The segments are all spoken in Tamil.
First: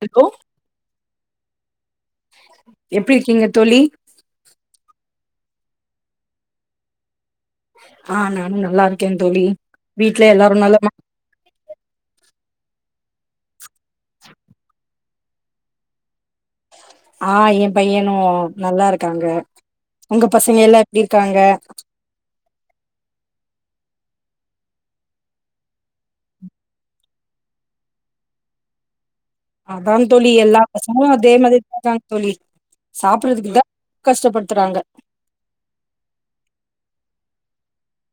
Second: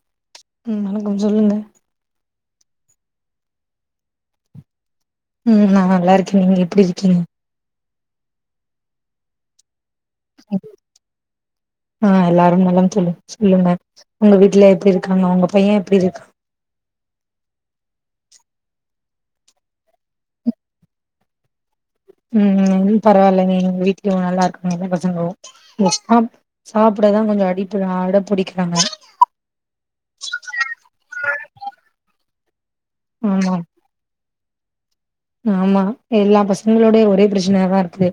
டிக்கு ம் வணக்கம் சொல்லுங்க எப்டி இருக்கீங்க தோழி? ம் நா நல்லாருக்கே நீங்க எப்டி இருக்கீங்க? ஆ நானு நல்லாருக்கே தோழி வீட்ல எல்லாரு நலமா? ரும் நலம் தோழி சொல்லுங்க உங்க வீட்ல எப்டி இருக்காங்க? உங்க பைய எப்டி இருக்கா? ஆ என் பையனு நல்லாருக்காங்க, உங்க பசங்க எல்லா எப்டி இருக்காங்க? ம் ம் பரவால்லங்க எங்க வீட்லயு நல்லாருக்காங்க எங்க பசங்களு இந்த சாப் சாப்டதா கொஞ்ச அடிப்ப அடம் புடிக்கிறாங்க அதா தோழி எல்லா பசங்களு அதே மாரி தா தோழி சாப்புட்றதுக்கு ஆமா தா கஷ்டப்படு த்துறாங்க ஆமா எல்லா பசங்களோட ஒரே பிரச்சனயாதா இருக்கு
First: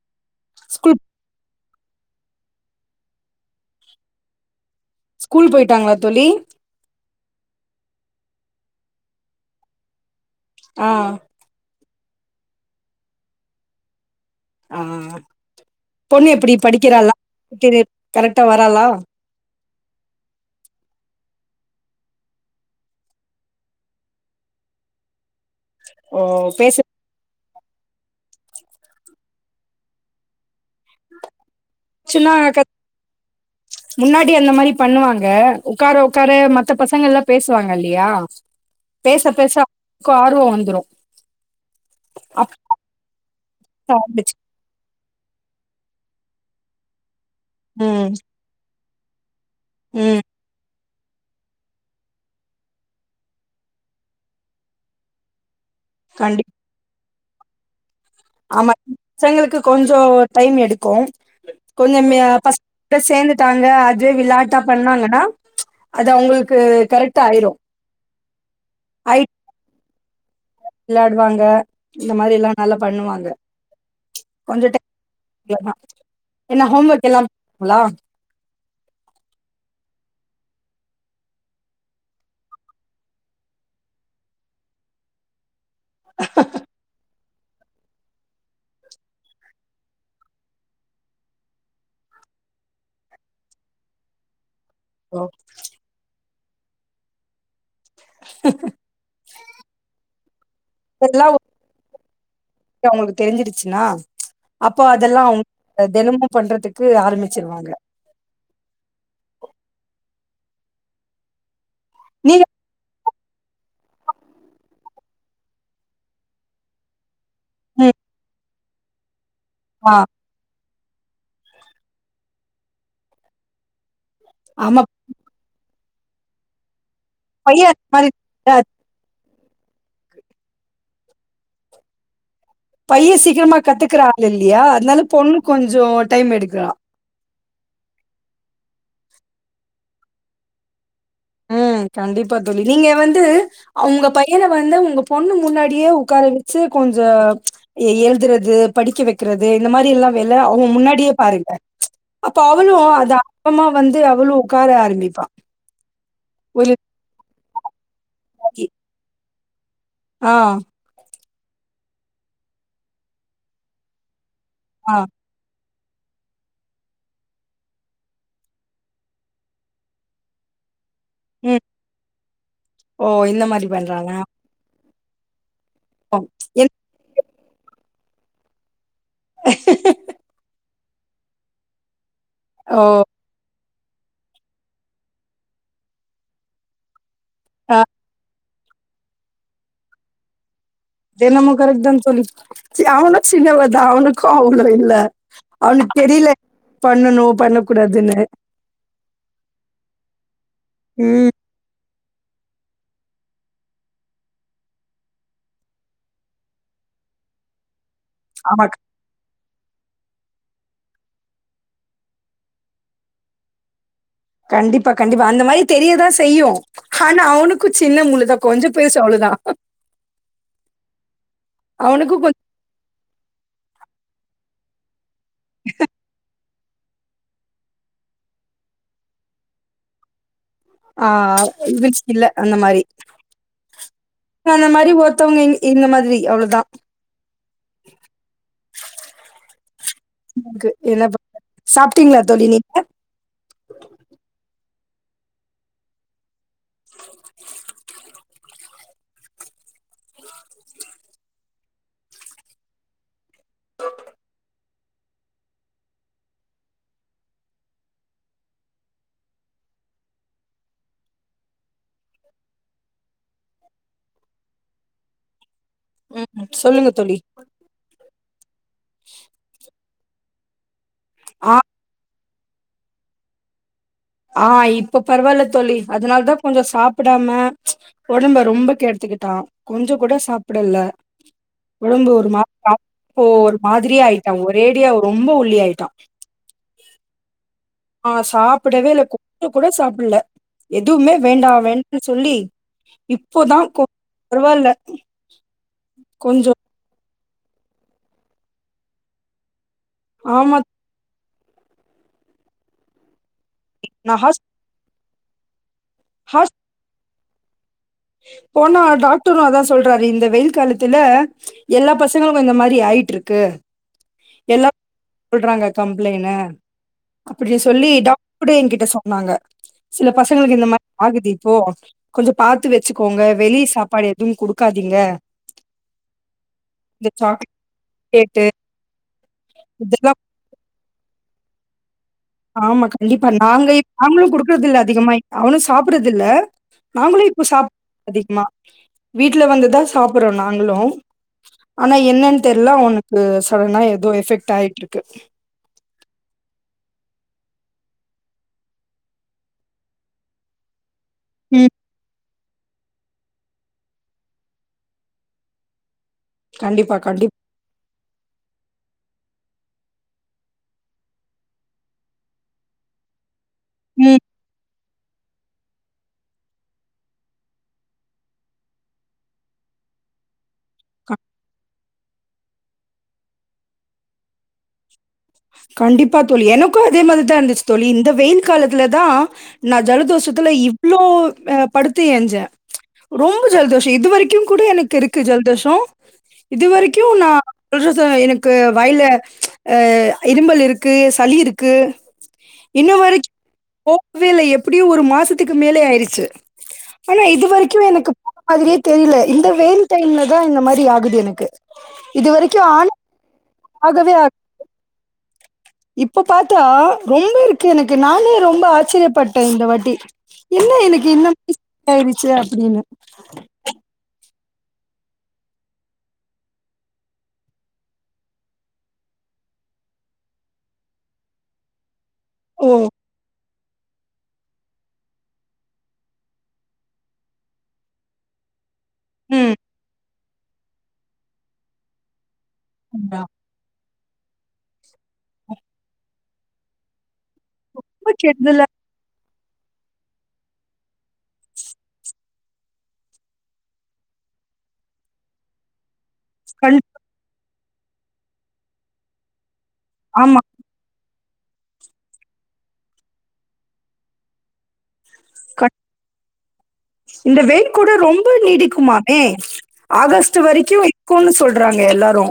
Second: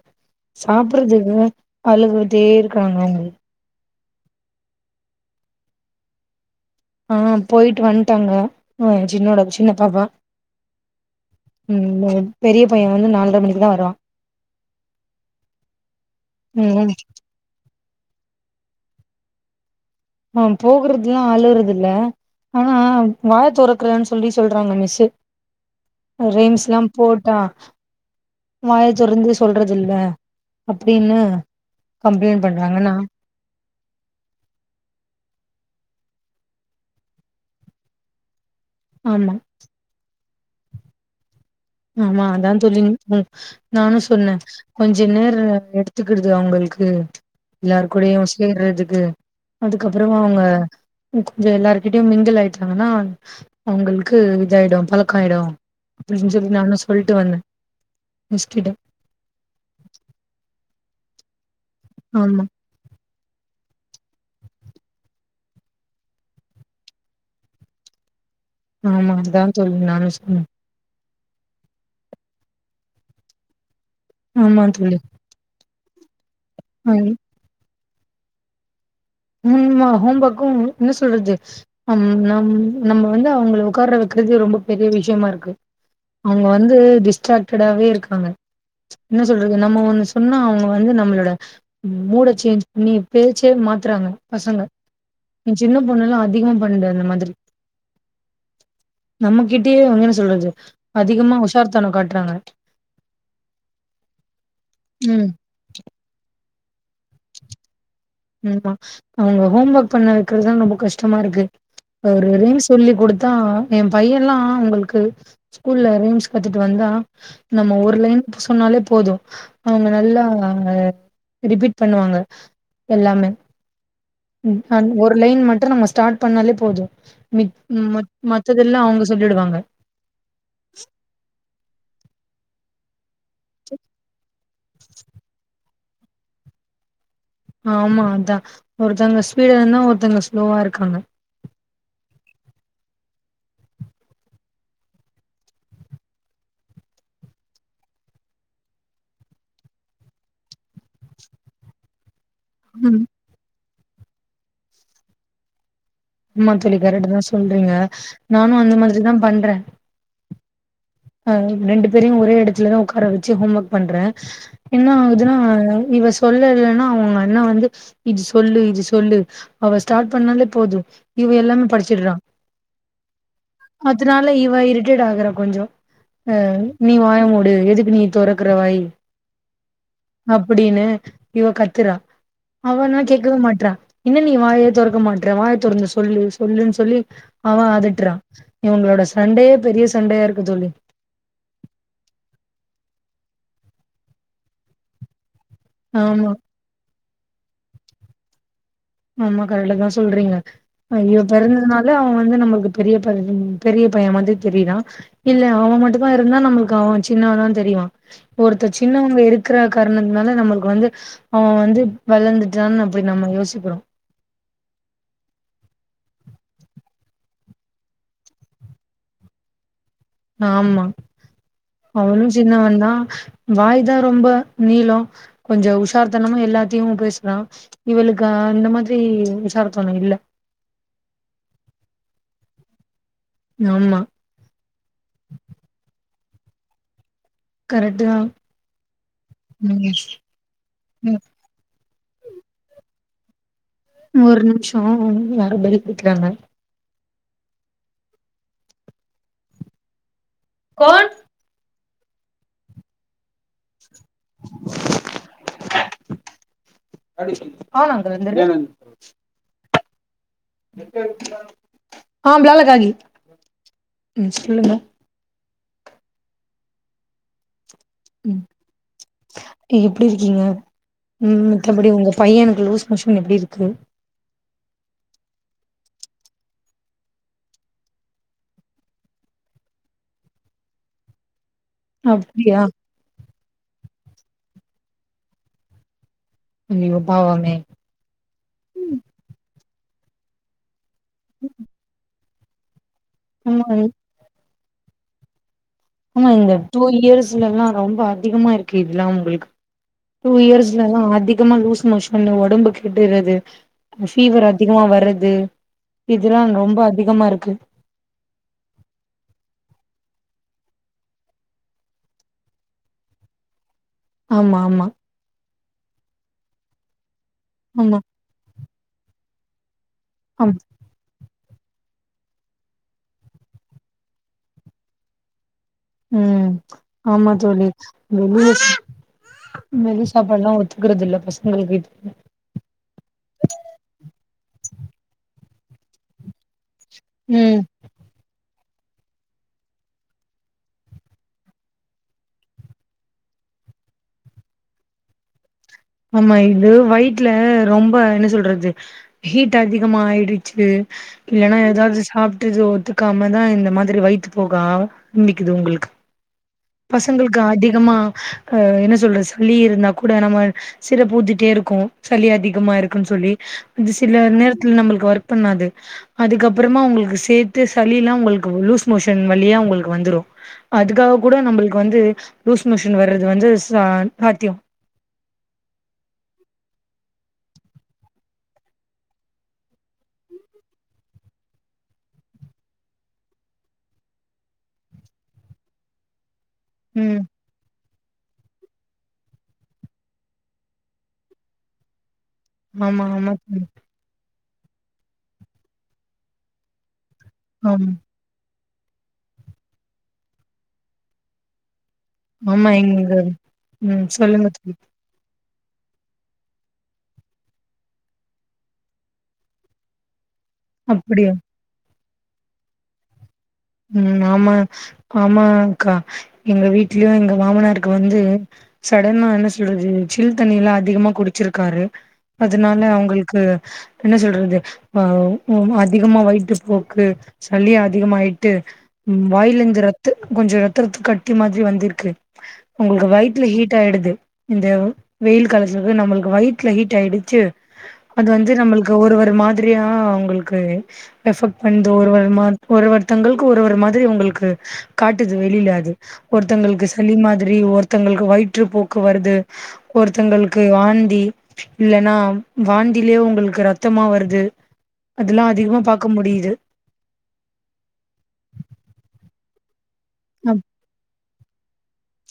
ஸ்கூல் சாப்புறதுக்கு அழுதுட்டே இருக்காங்க அவுங்க ஸ்கூல் போயிட்டாங்ளா தோழி? ஆ போயிட்டு வன்ட்டாங்க சின்னோட சின்ன பாப்பா ஆ ம் பெரிய பைய வந்து நால்ர மணிக்குதா வருவா ஆ பொண்ணு எப்டி ம் படிக்குறாளா [unintelligible] கரெக்ட்டா வ ராலா ஆ போகுறதுல்லா அழுறதுல்ல ஆனா வா தொறக்கலன் சொல்லி சொல்றாங்க மிஸ்ஸு ஓ ரீம்ஸ்லா பேசுச்சுன்னா போட்டா வாய தொறந்து சொல்றதில்ல அப்டின்னு கம்ப்ளைண்ட் பண்றாங்க நா முன்னாடி அந்த மாரி பண்ணுவாங்க உக்கார உக்கார மத்த பசங்கல்லா பேசுவாங்க இல்யா பேச ஆமா பேச [inaudible] ஆ ர்வொ வந்துரு ஆமா அதா தோழி ம் நானு சாண்ட்விச். சொன்னே கொஞ் ச நேர எடுத்துக்கிடுது அவுங்கள்க்கு ம் எல்லார்கூடயு சேர்றது க்கு அதுக்கப்றமு ம் அவுங்க கொஞ்ச எல்லார்கிட்டயு மிங்கிள் ஆயிட்டாங்கன்னா அவுங்களுக்கு இதாயிடு பழக்காயிடு அப்டி கண்டிப்பா. செஞ்சர்னு நானு சொல்ட்டு வந்தே கிட்ட ஆமா பசங்களுக்கு கொஞ்சோ டைம் எடு கோம் கொஞ்சமே ஆமா பஸ்ட சேந்துட்டாங்க அங்க அதுவே விளாட்டா பண்ணாங்கன்னா அது அவுங்களுக்கு கரெக்ட்டா ஆயிரு ஆமா அதா சொல் நானு சொன்னே வெளாடுவாங்க இந்த மாரி எல்லா நல்லா பண்ணுவாங்க கொஞ்ச ஆமா டை தோழி இவ்ளோதா என்ன ஹோம் ஆ ஒர்க் எல்லா [unintelligible] உம்மா ஹோம் ஒர்க்கு என்ன சொல்றது நம் நம்ம வந்து அவுங்க வொக்கார வக்கறது ரொம்ப பெரிய விஷயமா இருக்கு அவுங்க வந்து டிஸ்ட்டாக்ட் கெடாவே இருக்காங்க என்ன சொல்றது நம்ம ஒன்னு சொன்னா அவுங்க வந்து நம்மளோட மூட சேஞ்ச் பண்ணி பேச்சே மாத் த்றாங்க பசங்க ஓ. எ சின்ன பொண்ணல்லா அதிக பண்ற இந்த மாதிரி நம்மகிட்டயே வந்து என்ன சொல்றது இதெல்லா அதிகமா ஒரு உஷார்த்தனம் காட்டுறாங்க அவுங்களுக்கு தெரிஞ்சிருச்சுன்னா அப்போ அதெல்லா ம் தெனமு பண்றதுக்கு ஆரம்பிச்சுருவாங்க ஆமா அவுங்க ஹோம் ஒர்க் பண்ண வக்கறதுதா ரொம்ப கஷ்டமா இருக்கு அவர் நீங்க எதையு சொல்லி குடுத் தா எ பையல்லா உங்களுக்கு ஸ்கூல்ல ரீம்ஸ் கத்துட்டு வந்தா நம்ம ம் ஊர்லயு புஸ் சொன்னாலே போது அவுங்க ஆ நல்லா ரிப்பீட் பண்ணுவாங்க எல்லாமே ம் அ ஆமா ஒரு லைன் மட்டு நம்ம சொன் டாட் பண்ணாலே போது மித் பையன் அந்த ம் மாரி அ மத்ததெல்லா அவுங்க சொல்லிடுவாங்க பைவசிக் சீக்கிரமா கத்துக்கராங்க இல்லயா அதனால பொன்னு கொஞ்ச கொஞ்சே டைம் எடுக்கலாம் ஆமா அதான் ஒருத்தவுங்க ஸ்பீடுன ஒருத்தவுங்க ஸ்லோவா இருக்காங்க ம் கண்டிப்பா தோழி நீங்க வந்து அவங்க பையன வந்து உங்க பொண்ணு முன்னாடியே உக்கார வச்சு கொஞ்சம் எழுதுறது படிக்க வைக்கறது இந்த மாரி எல்லா வில அவங்க முன்னாடியே பாருங்க அப்போ அவளும் ம் அத்தா அப்றோமா வந்து அவளும் வந்து உக்கார ஆரம்பிப்பா ஒரு மந்திலி கரண்ட் தா பண்றீங்க நானும் அந்த மாரி தா பண்றேன் ஆ ஆ ரெண்டு பேரையும் ஒரே இடத்துல தா உக்கார வச்சு ஹோம் ஒர்க் பண்றேன் என்ன ஆ ஆகுதுன்னா இவ சொல்லலனா அவுங்க அண்ணா வந்து இது சொல்லு இது சொல்லு அவ ஸ்டார்ட் பண்ணாலே போதும் இவ ம் எல்லாமே படிச்சுட்றா ஓ இந்த மாரி பண்றானா? அதுனால இவ இரு அப்கிரேட் ஆகுற கொஞ்சம் ம் என் நீ வாய மு டு எதுக்கு நீ தொறக்குற வாயி அப்டீன்னு இவ கத்துரா ஓ அவன கேக்கவே மாட்டுறா என்ன நீ வாயே தொறக்க மாட்ற வாய தொறந்து சொல்லு சொல்லுன்னு சொல்லி அவன் ஆ அகட்டுறான் இவுங்களோட சண்டேைய பெரிய சண்டையா இருக்கு தோழி அது என்னமோ கரட்தான் தோழி அவனும் சின்னவ தான் அவனுக்கும் கோவம் அவ்ளோ இல்ல அவனுக் தெரில ஆமா பண்ணணும் பண்ணக் கூடாதுன்னு ஆமா கரக்டா தா சொல்றீங்க ஐய்யோ ம் பிறந்த நாள் அவன் வந்து நம்மளுக்கு பெரிய பெரிய பையன் வந்து தெரிறான் இல்ல அவன் மட்டும் தா இருந்தா நம்மளுக்கு அவன் சின்னவன தா தெரிவான் ஆமா ஒருத்தர் சின்னவங்க இருக்கற காரணத்துனால நம்மளுக்கு வந்து அவெ வந்து வளர்ந்துட்டான்னு அப்படி நம்ம யோசிக்கிறோ கண்டிப்பா கண்டிப்பா அந்த மாதிரி தெரியதா செய்யு ஆனா அவனுக்கு சின்ன முழுதா கொஞ்சோ பேசு அவளதா ஆமா அவனுக்கும் அவளு கொஞ் சின்ன வந்தா வாய் தா ரொம்ப நீளோ கொஞ்சோ உஷார் தனமு எல்லாத்த த்திவ பேசுறா இவளுக்கு அந்த மாதிரி உசார்த்தணோ இல்ல ஆ இல்ல அந்த மாதிரி ஆமா அந்த மாதிரி ஒருத்தவங்க இந்த மாதிரி அவ்ளோதா கரெக்டு தா ம் ம் ப்டீங்களா தோழி நீங்க ஒரு நிமிஷோ யாரோ வெளிப்புடிக்ராங்க கோன் ஆ அங்க வந்துர ஆ பிளாலகாகி சொல்லுங்க ம் சொல்லுங்க தோழி ம் இப் எப்டி இருக்கீங்க ம் ஆ மித்தபடி உங்க பையனுக்கு லூஸ் மோஷன் எப்டி இருக்கு ஆ இப்ப பரவாயில்ல தோழி அதனால தா கொஞ்சம் சாப்பிடாம ஒடம்ப ரொம்ப கேடுத்துக்கிட்டா கொஞ்சம் கூட சாப்டல ஒடம்பு ஒரு அப்டியா மாதிரி போ ஒரு மாதிரி ஆயி ஒரேடியா ரொம்ப உள்ளியாயிட்டா ஐயோ பாவமே ஆ சாப்பிடவே இல்ல கொஞ்ச கூட சாப்டல எதுவுமே வேண்டா வேண்டா சொல்லி இப்போதா ஆமா கொ பரவாயில ஆமா இந்த டூ இயர்ஸ் சுல எல்லா ரொம்ப அதிகமா இருக்கு இதெல்லா உங்களுக்கு டூ ஆமா இயர்ஸ்லலா அதிக அதிகமா லூஸ் மோஷன் ஒடம்பு கெடுறது நா ஹாஸ் ஃபீவர் அதிகமா வர்றது அது இதுல்லா ஹாஸ் ரொம்ப அதிகமா இருக்கு ஓகே போனா டாக்டரு அதா சொல்றாரு இந்த வெயில் காலத்துல எல்லா பசங்களுக்கு இந்த மாதிரி ஆயிட்டு இருக்கு ஆமா எல்லா ஆமா சொல்றாங்க கம்ப்ளைனு அப்டின்னு சொல்லி ஆமா டவு கூட என்கிட் ட சொன்னாங்க சில ஆம் பசங்களுக்கு இந்த மாதிரி ஆகுது போ கொஞ்சோ பாத்து வச்சுக்கோங்க வெளிய சாப்பாடு எதுவு குடுக்காதீங்க ம் இந்த ஆமா தோழி சாக்லேட்டு வெளிய வெளி இதெல்லா சாப்பாட்ல்லா ஒத் துக்கறதில பசங்களுக்கு ஆமா கண்டிப்பா நாங்க நாங்களு குடுக்குறது இல்ல அதிகமா அவனு சாப்பறது இல்ல நாங்களு இப்போ ம் சாப்பிட அதிகமா வீட்டுல வந்துதா சாப்பிடுறோ நாங்களு ஆனா என்னன்னு தெர்ல அவனக்கு சடனா ஏதோ எஃபெக்ட் ஆயிட்டு இருக்கு ஆமா இது வயிட்ல ரொம்ப என்ன சொல்றது ஹீட் அதிகமா ஆயிடுச்சு இல்லனா ம். ஏதாவது சாப் ட்டுது ஒத்துக்காமதா இந்த மாதிரி வைத்து போகா ரம்பிக்குது உங்களுக்கு கண்டிப்பா, கண்டிப் பசங்களுக்கு அதிகமா அ என்ன சொல்றது சலி இருந்தா கூட நம்ம சில பூத்திட்டே இருக்கு சளி அதிகமா இருக்குன்னு சொல்லி அது ம். சில நேரத்துல நம்மளுக்கு ஒர்க் பண்ணாது அதுக்கப்புறமா உங்களுக்கு சேர்த்து சளி எல்லா உங்களுக்கு லூஸ் மோஷன் வழியா உங்களுக்கு வந்துடு க அதுக்காக கூட நம்மளுக்கு வந்து லூஸ் மோஷன் வர்றது வந்து ச சாத்தியோ கண்டிப்பா தோழி எனக்கு அதே மாதிரிதா இருந்துச்சு தோழி இந்த வெயில் காலத்துலதா நா ஜலதோஷத்துல இவ்வளவு அ படுத்து ஏஞ்சே ரொம்ப ஜலதோஷோ இதுவரைக்கு கூட எனக்கு இருக்கு ஜலதோஷோ இது வரைக்கு ம் நா சொல்ற ச எனக்கு வயல அ இரும்பல் இருக்கு சளி இருக்கு இன்னு ஆமா வரைக் ஆமா தோழி போகவேல எப் அப்டியு ஒரு மாசத்துக்கு மேலே ஆயிருச்சு ஆனா இது வரைக்கு ஆமா எனக்கு மாதிரியெதெரியல இந்த வெயில் டைம்ல தா இந்த மாதிரி ஆகுது எனக்கு இதுவரைக்கும் ஆமா ஆன இங்க ம் ஆகவே ஆ சொல்லுங்க தோழி இப்ப பார்த்தா ரொம்ப இருக்கு எனக்கு நானே ரொம்ப ஆச்சரியப்பட்டே இந்த வாட்டி என்னா எனக்கு இன்னு அப்டியா [unintelligible] இதா ஆயிருச்சு அப்டின்னு ம் ஆமா ஆமாக்கா எங்க வீட்லயு எங்க மாமனாருக்கு வந்து சடனா என்ன சொல்றது சில் தண்ணி எல்லா அதிகமா குடிச்சுருக்காரு ஓ! அதனால அவுங்களுக்கு என்ன சொல்றது ஆ அதிகமா வயிட்டு போக்கு சளி அதிகமாயிட் ட்டு ம் வாயலந்து இரத் த்து கொஞ்ச ரத்தத்து கட்டி மாதிரி வந்திருக்கு உங்களுக்கு ம். வயித்ல ஹீட் ஆயிடுது இந்த வெயில் காலத்துக்கு நம்மளுக்கு வயிட்ல ஹீட் ஆயிடு ட்டு ரொம்ப அது வந்து கெடுதலா நம்மளுக்கு ஒரு ஒரு மா [unintelligible] அவங்களுக்கு [unintelligible] தங்களுக்கு ஒரு ஒரு மாதிரி உங்களுக்கு காட்டுது வெளில அது கண் ஒருத்தங்களுக்கு சளிமா திரி ஒருத்தங்களுக்கு வயிற்று போக்கு வருது ஆமா. ஒருத்தங்களுக்கு வாந்தி இல்லன்னா வாந்திலே உங்களுக்கு ரத்தமா வருது அதுல்லா கண் அதிகமா பாக்க முடியுது இந்த வெயில் கூட ரொம்ப நீடிக்குமாமே ஆகஸ்ட்டு அப் வரைக்கு இக் குன்னு சொல்றாங்க எல்லாரு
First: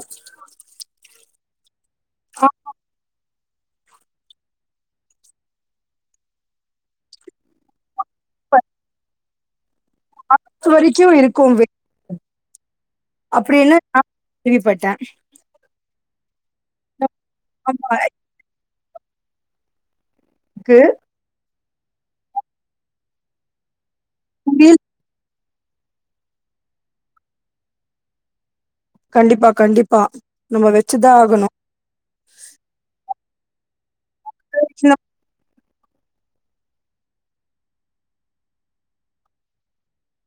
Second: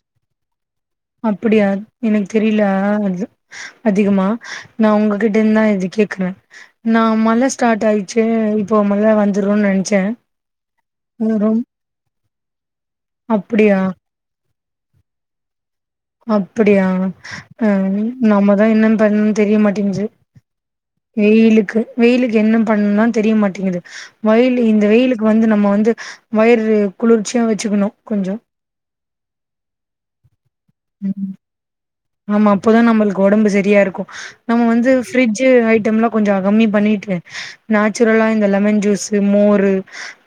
அப்புடியா எனக் தெரில அ அது அதிகமா நா உங்ககிட்ட இந் தா இது கேக்குறே நா மழ ஸ்டார்ட் ஆயி சே இப்போ மழ வந்து துரோநன் அத்து வரைக்கும் இருக்கும் வெ அப்புடி என்ன அப்படியா அ திரிப்பட்ட அப்புடியா ம் அ நம்மதா என்னன் பண்ணனும்னு தெரிய மாட்டேங்குது இருக்கு வெயிலுக்கு வெயிலுக்கு என்ன பண்ணனும்னு தெரியமாட்டேங்குது வயிலு முடில் இந்த வெயிலுக்கு வந்து நம்ம வந்து வயறு குளிர்ச்சியா வச்சுக்கணும் கொஞ்சோ கண்டிப்பா கண்டிப்பா நம்ம வெச்சுதா ம் ஆகணும் ஆமா அப்போ தா நம்மளுக்கு ஒடம்பு செரியா இருக்கும் நம்ம வந்து ஃபிரிட்ஜு ஹை கொஞ்சோ கம்மி பண்ணிட்டு நேச்சுரலா இந்த லெமன் ஜூஸ் மோரு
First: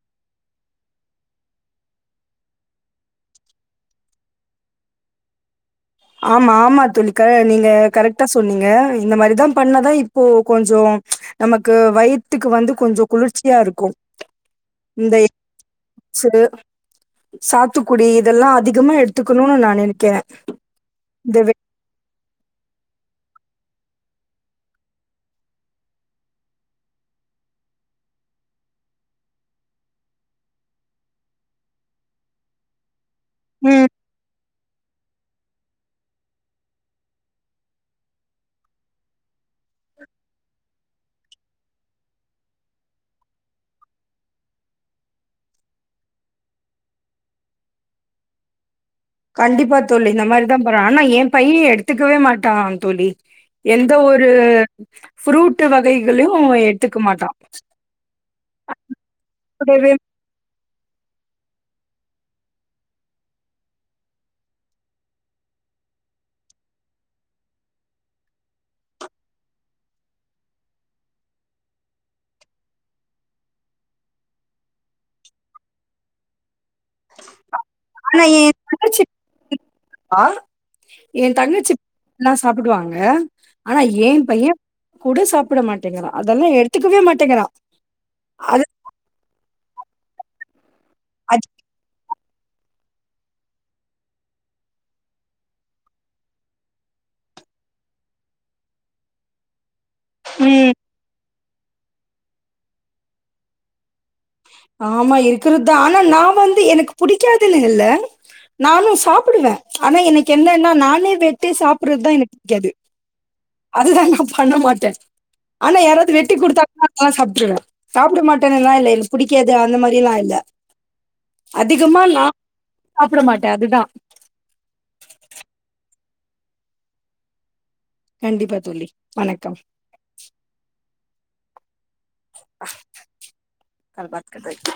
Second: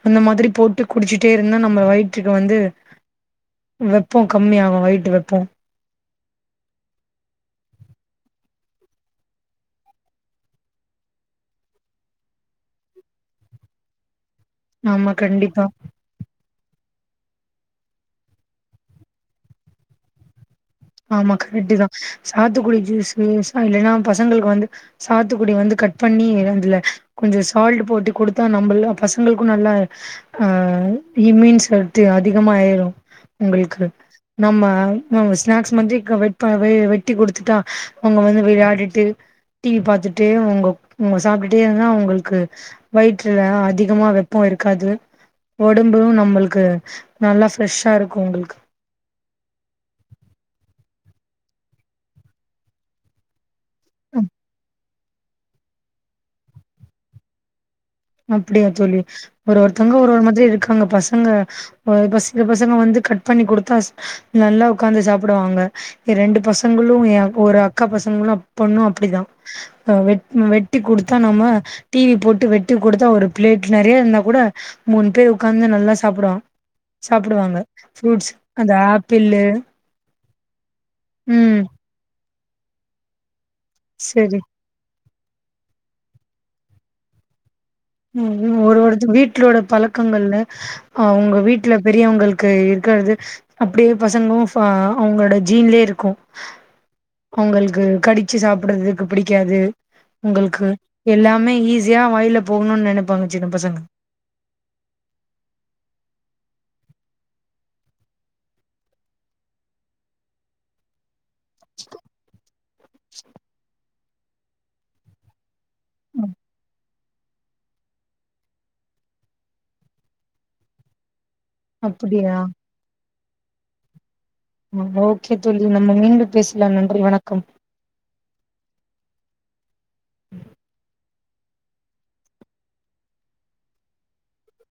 அந்த மாரி போட்டு குடிச்சுட்டே இருந்தா நம்ம வயிற்றுக்கு வந்து வெப்பம் கம்மிய ஆகும் வயிற்றுட்டு வெப்பம் ஆமா ஆமா தோழி நீங்க கரெக்டா சொன்னீங்க இந்த மாரி தா பண்ணுனா தா இப்போ கொஞ்சம் நமக்கு வயிற்றுக்கு வந்து கொஞ்சம் குளிர்ச்சியா இருக்கும் ஆமா இந்த கண்டிப்பா சுடு சாத்துக்குடி இதெல்லாம் அதிகமா எடுத்துக்கனும் நா நெனைக்கிறேன் ஆமா கரெக்டு தான் சாத்துக்குடி ஜூஸ் இல்லன்னா பசங்களுக்கு வந்து சாத்துக்குடி வந்து கட் பண்ணி அதுல கொஞ்சோ சால்ட் போட்டு குடுத்தா நம்ம பசங்களுக்கும் நல்லா அ இமீன் சத்து அதிகமா ஆயிரும் உங்களுக்கு ம் நம்ம நவஸ் ஸ்நாக்ஸ் மட்டும் வெ வெட்டி குடுத்துட்டா அவங்க வந்து விளயாடிட்டு டிவி பாத்துட்டு உங்க உங்க சாப்பிட்டுட்டே இருந்தா அவங்களுக்கு வயிற்றுல அதிகமா வெப்பம் இருக்காது உடம்பும் நம்மளுக்கு நல்லா ஃப்ரெஷ்ஷா இருக்கும் உங்களுக்கு கண்டிப்பா தோழி நம்ம இந்த மாரி தா போறேன் ஆனா ஏன் பையன் எடுத்துக்கவே மாட்டான் தோழி எந்த ஒரு ஃப்ரூட் வகைகளும் எடுத்துக்க மாட்டான் அப்டியா தோழி ஒரு ஒருத்தங்க ஒரு ஒரு மாதிரி இருக் க்காங்க பசங்க சில பசங்க வந்து கட் பண்ணி குடுத்தா நல்லா உக்காந்து சாப்பிடுவாங்க என் ரெண்டு பசங்களும் ஒரு அக்கா பசங்களும் பொண்ணும் அப்டிதான் வெட்டி குடுத்தா நம்ம டிவி போட்டு வெட் டி குடுத்தா ஒரு பிளேட் நெறைய இருந்தா கூட மூணு பேர் உக்காந்து நல்லா சாப்பிடுவான் சாப்பிடுவாங்க ஆனா ஃப்ரூட்ஸ் என் அந்த தங்கச்சி ஆப்பிலு ம் நல்லா சாப்பிடுவாங்க ஆனா ஏன் சரி பையன் கூட சாப்பிட மாட்டேங்கறா அதெல்லாம் எடுத்துக்கவே மாட்டேங்கிறான் ம் ஒரு ஒருதவங்க வீட் வலோட பழக்கங்கள்ல ஆ அவுங்க அது வீட்ல பெரியவங்கள் இருக்கிறது அப்டியே பசங்களும் அ அவங்களோட ஜீன்லயே இருக்கும் அவங்களுக்கு கடிச்சு சாப்படுறதுக்கு பிடிக்காது உங்களுக்கு ம். எல்லா ம்மை ஈஸியா வாயிலப் போனுன் நினைப்பாங் சின்ன பசங்க ஆம்மா இருக்கறது தா ஆனா நா வந்து எனக்கு பிடிக்காதில்ல நானு சாப்பிடுவே ஆனா எனக்கு என்னன்னா நானே வெட்டி சாப்பிடுறது தா எனக்கு பிடிக்காது அதுதா நா பண்ண மாட்டே ஆனா யாராவது ம் வெட்டி கொடுத்தாங் நா ஆ சாப்பிட்டுவே சாப்புட மாடன்லா இல்ல புடிக்காது அந்த மாரில்லா இல்ல அதிகமா நா அப்படியா சாப்புட மாட்டே அது தா ஆ ஓக்கே தோழி நம்ம மீண்டும் பேசுலா நன்றி வணக்கம் கண்டிப்பா தோழி வணக்கம் [unintelligible] ப்பா அது [unintelligible]